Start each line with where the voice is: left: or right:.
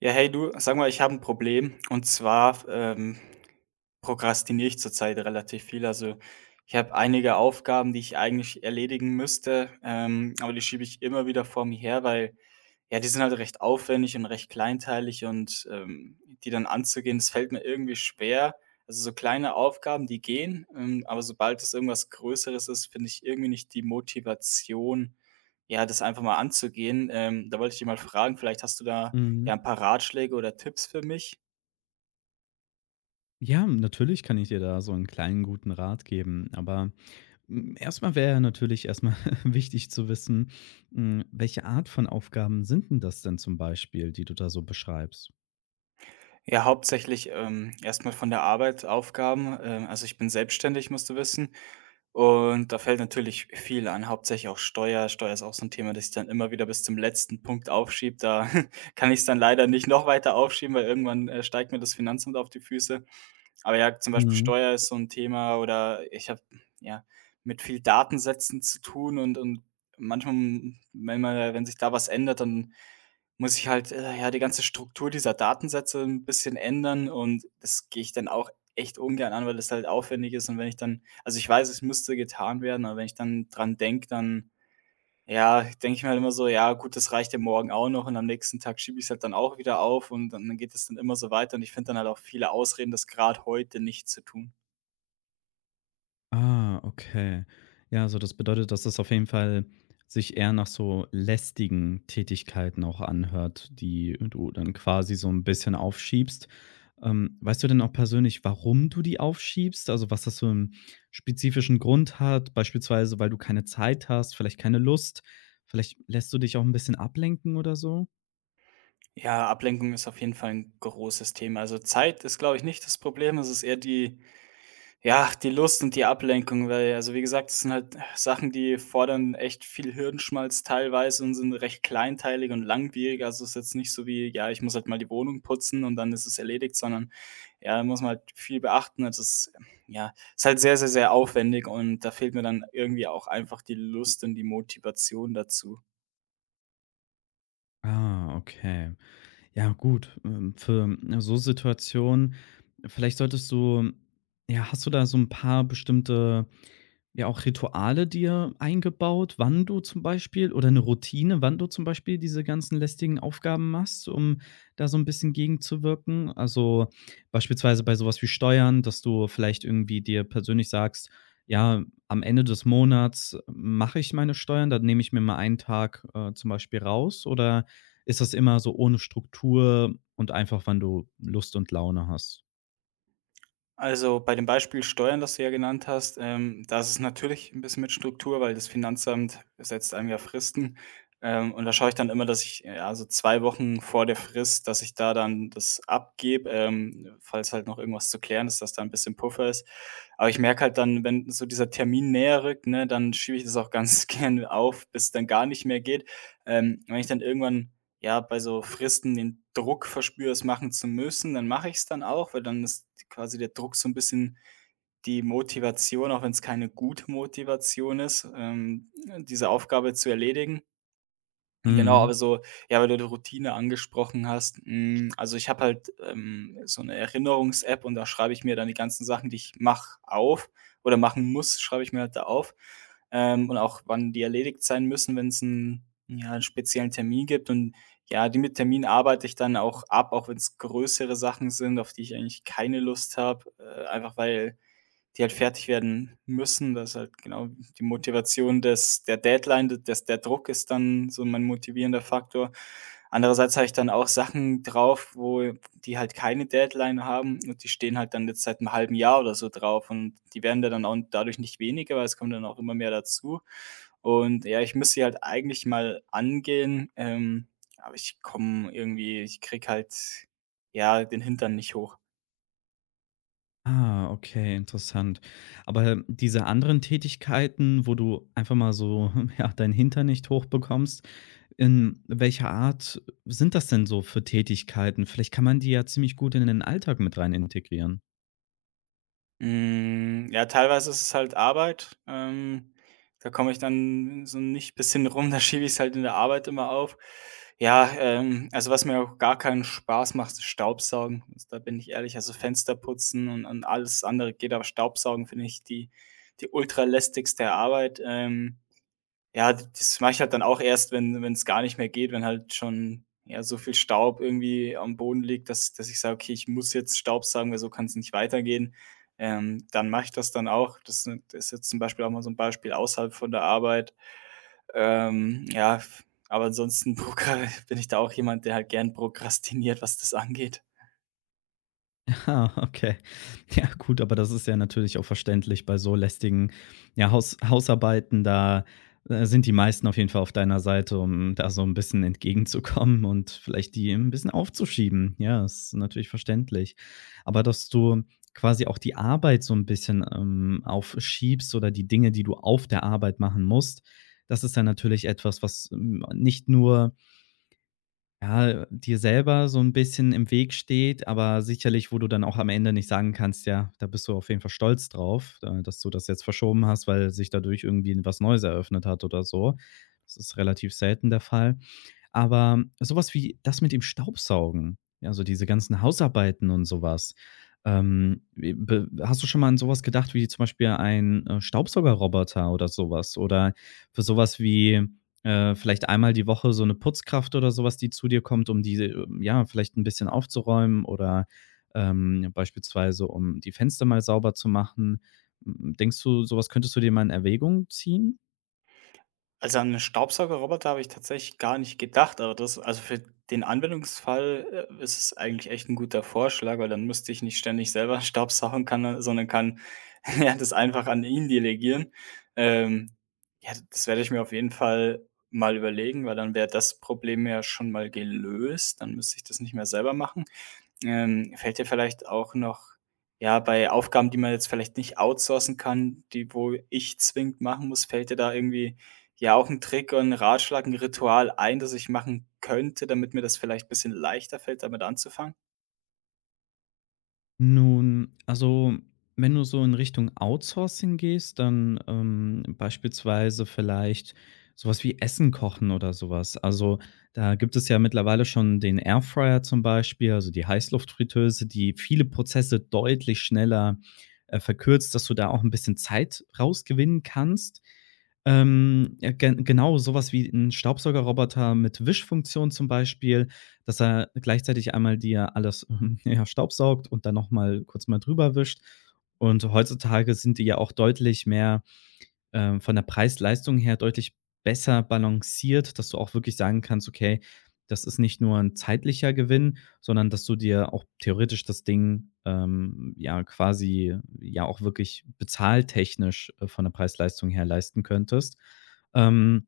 right: Ja, hey du, sag mal, ich habe ein Problem, und zwar prokrastiniere ich zurzeit relativ viel. Also, ich habe einige Aufgaben, die ich eigentlich erledigen müsste, aber die schiebe ich immer wieder vor mir her, weil, ja, die sind halt recht aufwendig und recht kleinteilig und die dann anzugehen, das fällt mir irgendwie schwer. Also, so kleine Aufgaben, die gehen, aber sobald es irgendwas Größeres ist, finde ich irgendwie nicht die Motivation, ja, das einfach mal anzugehen. Da wollte ich dich mal fragen, vielleicht hast du da
left: Mhm.
right: ja ein paar Ratschläge oder Tipps für mich?
left: Ja, natürlich kann ich dir da so einen kleinen guten Rat geben, aber, erst wäre ja natürlich erstmal wichtig zu wissen, welche Art von Aufgaben sind denn das denn zum Beispiel, die du da so beschreibst?
right: Ja, hauptsächlich, erst von der Arbeit, Aufgaben. Also, ich bin selbstständig, musst du wissen, und da fällt natürlich viel an, hauptsächlich auch Steuer. Steuer ist auch so ein Thema, das ich dann immer wieder bis zum letzten Punkt aufschiebe. Da kann ich es dann leider nicht noch weiter aufschieben, weil irgendwann, steigt mir das Finanzamt auf die Füße. Aber ja, zum Beispiel
left: Mhm.
right: Steuer ist so ein Thema, oder ich habe, ja, mit viel Datensätzen zu tun, und manchmal, wenn sich da was ändert, dann muss ich halt, ja, die ganze Struktur dieser Datensätze ein bisschen ändern, und das gehe ich dann auch echt ungern an, weil das halt aufwendig ist. Und wenn ich dann, also, ich weiß, es müsste getan werden, aber wenn ich dann dran denke, dann, ja, denke ich mir halt immer so: „Ja gut, das reicht ja morgen auch noch“, und am nächsten Tag schiebe ich es halt dann auch wieder auf, und dann geht es dann immer so weiter, und ich finde dann halt auch viele Ausreden, das gerade heute nicht zu tun.
left: Ah, okay. Ja, also das bedeutet, dass das auf jeden Fall sich eher nach so lästigen Tätigkeiten auch anhört, die du dann quasi so ein bisschen aufschiebst. Weißt du denn auch persönlich, warum du die aufschiebst? Also, was das so einen spezifischen Grund hat, beispielsweise, weil du keine Zeit hast, vielleicht keine Lust, vielleicht lässt du dich auch ein bisschen ablenken oder so?
right: Ja, Ablenkung ist auf jeden Fall ein großes Thema. Also, Zeit ist, glaube ich, nicht das Problem, es ist eher die, ja, die Lust und die Ablenkung, weil, also, wie gesagt, das sind halt Sachen, die fordern echt viel Hirnschmalz teilweise und sind recht kleinteilig und langwierig. Also, es ist jetzt nicht so wie: „Ja, ich muss halt mal die Wohnung putzen und dann ist es erledigt“, sondern, ja, da muss man halt viel beachten. Also, es ist, ja, ist halt sehr, sehr, sehr aufwendig, und da fehlt mir dann irgendwie auch einfach die Lust und die Motivation dazu.
left: Ah, okay. Ja, gut, für so Situationen vielleicht solltest du ja, hast du da so ein paar bestimmte ja, auch Rituale dir eingebaut, wann du zum Beispiel oder eine Routine, wann du zum Beispiel diese ganzen lästigen Aufgaben machst, um da so ein bisschen gegenzuwirken? Also, beispielsweise bei sowas wie Steuern, dass du vielleicht irgendwie dir persönlich sagst: „Ja, am Ende des Monats mache ich meine Steuern, dann nehme ich mir mal einen Tag, zum Beispiel raus“, oder ist das immer so ohne Struktur und einfach, wann du Lust und Laune hast?
right: Also, bei dem Beispiel Steuern, das du ja genannt hast, da ist es natürlich ein bisschen mit Struktur, weil das Finanzamt setzt einem ja Fristen. Und da schaue ich dann immer, dass ich, ja, so 2 Wochen vor der Frist, dass ich da dann das abgebe, falls halt noch irgendwas zu klären ist, dass da ein bisschen Puffer ist. Aber ich merke halt dann, wenn so dieser Termin näher rückt, ne, dann schiebe ich das auch ganz gerne auf, bis es dann gar nicht mehr geht. Wenn ich dann irgendwann, ja, bei so Fristen den Druck verspüre, es machen zu müssen, dann mache ich es dann auch, weil dann ist quasi der Druck so ein bisschen die Motivation, auch wenn es keine gute Motivation ist, diese Aufgabe zu erledigen. Genau,
left: Mhm.
right: aber so, ja, weil du die Routine angesprochen hast, hm, also, ich habe halt, so eine Erinnerungs-App, und da schreibe ich mir dann die ganzen Sachen, die ich mache, auf oder machen muss, schreibe ich mir halt da auf, und auch, wann die erledigt sein müssen, wenn's 'n, ja, 'n speziellen Termin gibt. Und ja, die mit Termin arbeite ich dann auch ab, auch wenn es größere Sachen sind, auf die ich eigentlich keine Lust habe, einfach weil die halt fertig werden müssen. Das ist halt genau die Motivation des der Deadline, d des der Druck ist dann so mein motivierender Faktor. Andererseits habe ich dann auch Sachen drauf, wo die halt keine Deadline haben, und die stehen halt dann jetzt seit einem halben Jahr oder so drauf, und die werden da dann auch dadurch nicht weniger, weil es kommt dann auch immer mehr dazu. Und ja, ich müsste sie halt eigentlich mal angehen, aber ich komme irgendwie ich krieg halt, ja, den Hintern nicht hoch.
left: Ah, okay, interessant. Aber diese anderen Tätigkeiten, wo du einfach mal so, ja, deinen Hintern nicht hochbekommst, in welcher Art sind das denn so für Tätigkeiten? Vielleicht kann man die ja ziemlich gut in den Alltag mit rein integrieren.
right: Hm, ja, teilweise ist es halt Arbeit. Da komme ich dann so nicht bis hin rum, da schiebe ich es halt in der Arbeit immer auf. Ja, also was mir auch gar keinen Spaß macht, ist Staubsaugen. Also, da bin ich ehrlich, also Fenster putzen und alles andere geht, aber Staubsaugen finde ich die, die ultralästigste Arbeit. Ja, d das mache ich halt dann auch erst, wenn es gar nicht mehr geht, wenn halt schon, ja, so viel Staub irgendwie am Boden liegt, dass ich sage: „Okay, ich muss jetzt staubsaugen, weil so kann es nicht weitergehen.“ Dann mache ich das dann auch. Das ist jetzt zum Beispiel auch mal so ein Beispiel außerhalb von der Arbeit. Ja, f aber ansonsten prokra bin ich da auch jemand, der halt gern prokrastiniert, was das angeht.
left: Ah, okay. Ja, gut, aber das ist ja natürlich auch verständlich bei so lästigen, ja, Hausarbeiten. Da, sind die meisten auf jeden Fall auf deiner Seite, um da so ein bisschen entgegenzukommen und vielleicht die ein bisschen aufzuschieben. Ja, ist natürlich verständlich. Aber dass du quasi auch die Arbeit so ein bisschen, aufschiebst oder die Dinge, die du auf der Arbeit machen musst, das ist dann natürlich etwas, was, nicht nur ja, dir selber so ein bisschen im Weg steht, aber sicherlich, wo du dann auch am Ende nicht sagen kannst: „Ja, da bist du auf jeden Fall stolz drauf, da dass du das jetzt verschoben hast, weil sich dadurch irgendwie was Neues eröffnet hat“ oder so. Das ist relativ selten der Fall. Aber sowas wie das mit dem Staubsaugen, also diese ganzen Hausarbeiten und sowas, w be hast du schon mal an sowas gedacht wie zum Beispiel ein, Staubsaugerroboter oder sowas? Oder für sowas wie, vielleicht einmal die Woche so eine Putzkraft oder sowas, die zu dir kommt, um die, ja, vielleicht ein bisschen aufzuräumen oder, beispielsweise um die Fenster mal sauber zu machen. Hm, denkst du, sowas könntest du dir mal in Erwägung ziehen?
right: Also, an 'nen Staubsaugerroboter habe ich tatsächlich gar nicht gedacht, aber das, also, für den Anwendungsfall, ist es eigentlich echt ein guter Vorschlag, weil dann müsste ich nicht ständig selber staubsaugen kann, ne, sondern kann, ja, das einfach an ihn delegieren. Ähm, ja, das werde ich mir auf jeden Fall mal überlegen, weil dann wäre das Problem ja schon mal gelöst. Dann müsste ich das nicht mehr selber machen. Fällt dir vielleicht auch noch, ja, bei Aufgaben, die man jetzt vielleicht nicht outsourcen kann, die wo ich zwingend machen muss, fällt dir da irgendwie, ja, auch ein Trick und 'n Ratschlag, ein Ritual ein, das ich machen könnte, damit mir das vielleicht ein bisschen leichter fällt, damit anzufangen?
left: Nun, also, wenn du so in Richtung Outsourcing gehst, dann, beispielsweise vielleicht sowas wie Essen kochen oder sowas. Also, da gibt es ja mittlerweile schon den Airfryer zum Beispiel, also die Heißluftfritteuse, die viele Prozesse deutlich schneller, verkürzt, dass du da auch ein bisschen Zeit rausgewinnen kannst. Ja, genau sowas wie ein Staubsaugerroboter mit Wischfunktion zum Beispiel, dass er gleichzeitig einmal dir alles, ja, staubsaugt und dann noch mal kurz mal drüber wischt. Und heutzutage sind die ja auch deutlich mehr, von der Preis-Leistung her deutlich besser balanciert, dass du auch wirklich sagen kannst: „Okay, das ist nicht nur ein zeitlicher Gewinn, sondern dass du dir auch theoretisch das Ding, ja, quasi ja auch wirklich bezahltechnisch, von der Preis-Leistung her leisten könntest.“ Ähm,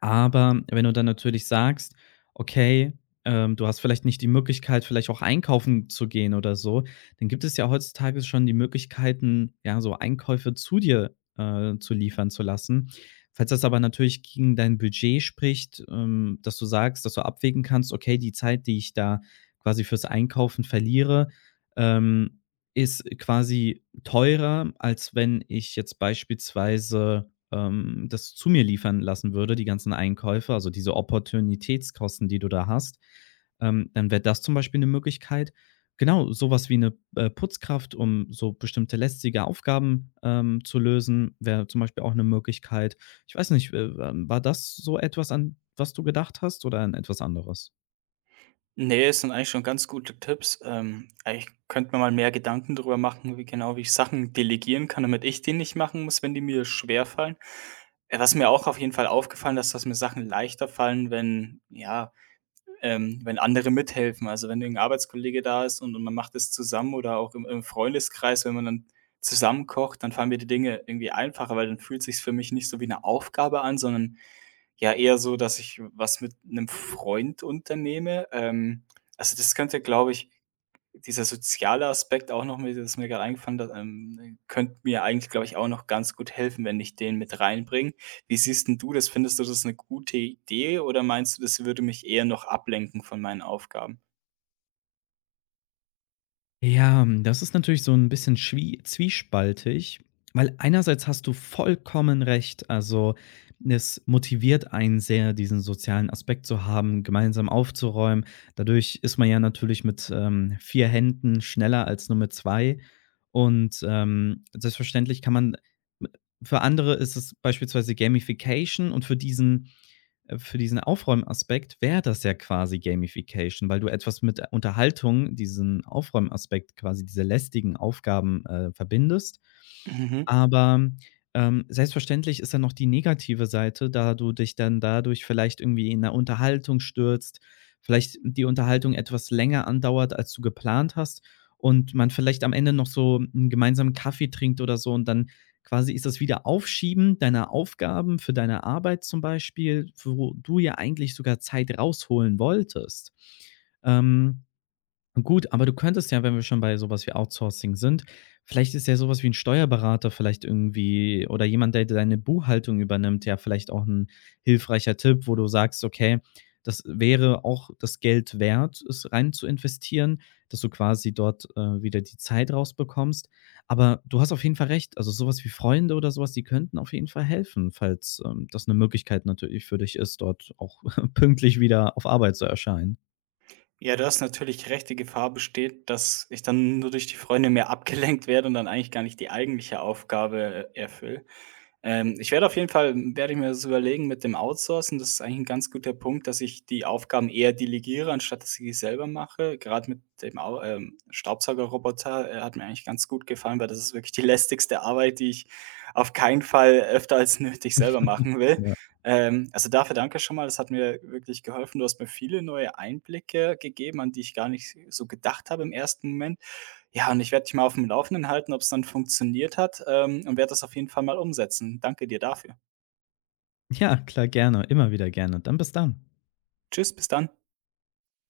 left: aber wenn du dann natürlich sagst: „Okay, du hast vielleicht nicht die Möglichkeit, vielleicht auch einkaufen zu gehen oder so“, dann gibt es ja heutzutage schon die Möglichkeiten, ja, so Einkäufe zu dir, zu liefern zu lassen. Falls das aber natürlich gegen dein Budget spricht, dass du sagst, dass du abwägen kannst: „Okay, die Zeit, die ich da quasi fürs Einkaufen verliere, ähm, ist quasi teurer, als wenn ich jetzt beispielsweise“ das zu mir liefern lassen würde, die ganzen Einkäufe, also diese Opportunitätskosten, die du da hast, dann wäre das zum Beispiel eine Möglichkeit. Genau, sowas wie eine Putzkraft, um so bestimmte lästige Aufgaben, zu lösen, wäre zum Beispiel auch eine Möglichkeit. Ich weiß nicht, war das so etwas, an was du gedacht hast oder an etwas anderes?
right: Ne, es sind eigentlich schon ganz gute Tipps. Eigentlich könnte mir mal mehr Gedanken darüber machen, wie ich Sachen delegieren kann, damit ich die nicht machen muss, wenn die mir schwerfallen. Was mir auch auf jeden Fall aufgefallen ist, dass mir Sachen leichter fallen, wenn, ja, wenn andere mithelfen. Also, wenn irgendein Arbeitskollege da ist und man macht es zusammen oder auch im Freundeskreis, wenn man dann zusammen kocht, dann fallen mir die Dinge irgendwie einfacher, weil dann fühlt sich's für mich nicht so wie eine Aufgabe an, sondern ja eher so, dass ich was mit einem Freund unternehme. Also, das könnte, glaube ich, dieser soziale Aspekt auch noch mit, das ist mir gerade eingefallen, da, könnte mir eigentlich, glaube ich, auch noch ganz gut helfen, wenn ich den mit reinbringe. Wie siehst 'n du das? Findest du das eine gute Idee, oder meinst du, das würde mich eher noch ablenken von meinen Aufgaben?
left: Ja, das ist natürlich so ein bisschen schwie zwiespaltig, weil einerseits hast du vollkommen recht. Also, es motiviert einen sehr, diesen sozialen Aspekt zu haben, gemeinsam aufzuräumen. Dadurch ist man ja natürlich mit, 4 Händen schneller als nur mit 2. Und selbstverständlich kann man für andere ist es beispielsweise Gamification, und für diesen Aufräumaspekt wäre das ja quasi Gamification, weil du etwas mit Unterhaltung, diesen Aufräumaspekt quasi, diese lästigen Aufgaben verbindest.
right: Mhm.
left: Aber selbstverständlich ist dann noch die negative Seite, da du dich dann dadurch vielleicht irgendwie in der Unterhaltung stürzt, vielleicht die Unterhaltung etwas länger andauert, als du geplant hast, und man vielleicht am Ende noch so einen gemeinsamen Kaffee trinkt oder so und dann quasi ist das Wiederaufschieben deiner Aufgaben für deine Arbeit zum Beispiel, wo du ja eigentlich sogar Zeit rausholen wolltest. Ähm, Gut, aber du könntest ja, wenn wir schon bei sowas wie Outsourcing sind, vielleicht ist ja sowas wie ein Steuerberater vielleicht irgendwie oder jemand, der deine Buchhaltung übernimmt, ja vielleicht auch ein hilfreicher Tipp, wo du sagst: „Okay, das wäre auch das Geld wert, es rein zu investieren“, dass du quasi dort, wieder die Zeit rausbekommst. Aber du hast auf jeden Fall recht, also sowas wie Freunde oder sowas, die könnten auf jeden Fall helfen, falls, das eine Möglichkeit natürlich für dich ist, dort auch pünktlich wieder auf Arbeit zu erscheinen.
right: Ja, da ist natürlich recht, die Gefahr besteht, dass ich dann nur durch die Freunde mehr abgelenkt werde und dann eigentlich gar nicht die eigentliche Aufgabe erfülle. Ich werde auf jeden Fall werde ich mir das überlegen mit dem Outsourcen. Das ist eigentlich ein ganz guter Punkt, dass ich die Aufgaben eher delegiere, anstatt dass ich die selber mache. Gerade mit dem Au Staubsaugerroboter, hat mir eigentlich ganz gut gefallen, weil das ist wirklich die lästigste Arbeit, die ich auf keinen Fall öfter als nötig selber machen will. Also dafür danke schon mal. Das hat mir wirklich geholfen. Du hast mir viele neue Einblicke gegeben, an die ich gar nicht so gedacht habe im ersten Moment. Ja, und ich werde dich mal auf dem Laufenden halten, ob es dann funktioniert hat, und werde das auf jeden Fall mal umsetzen. Danke dir dafür.
left: Ja, klar, gerne, immer wieder gerne. Dann bis dann.
right: Tschüss, bis dann.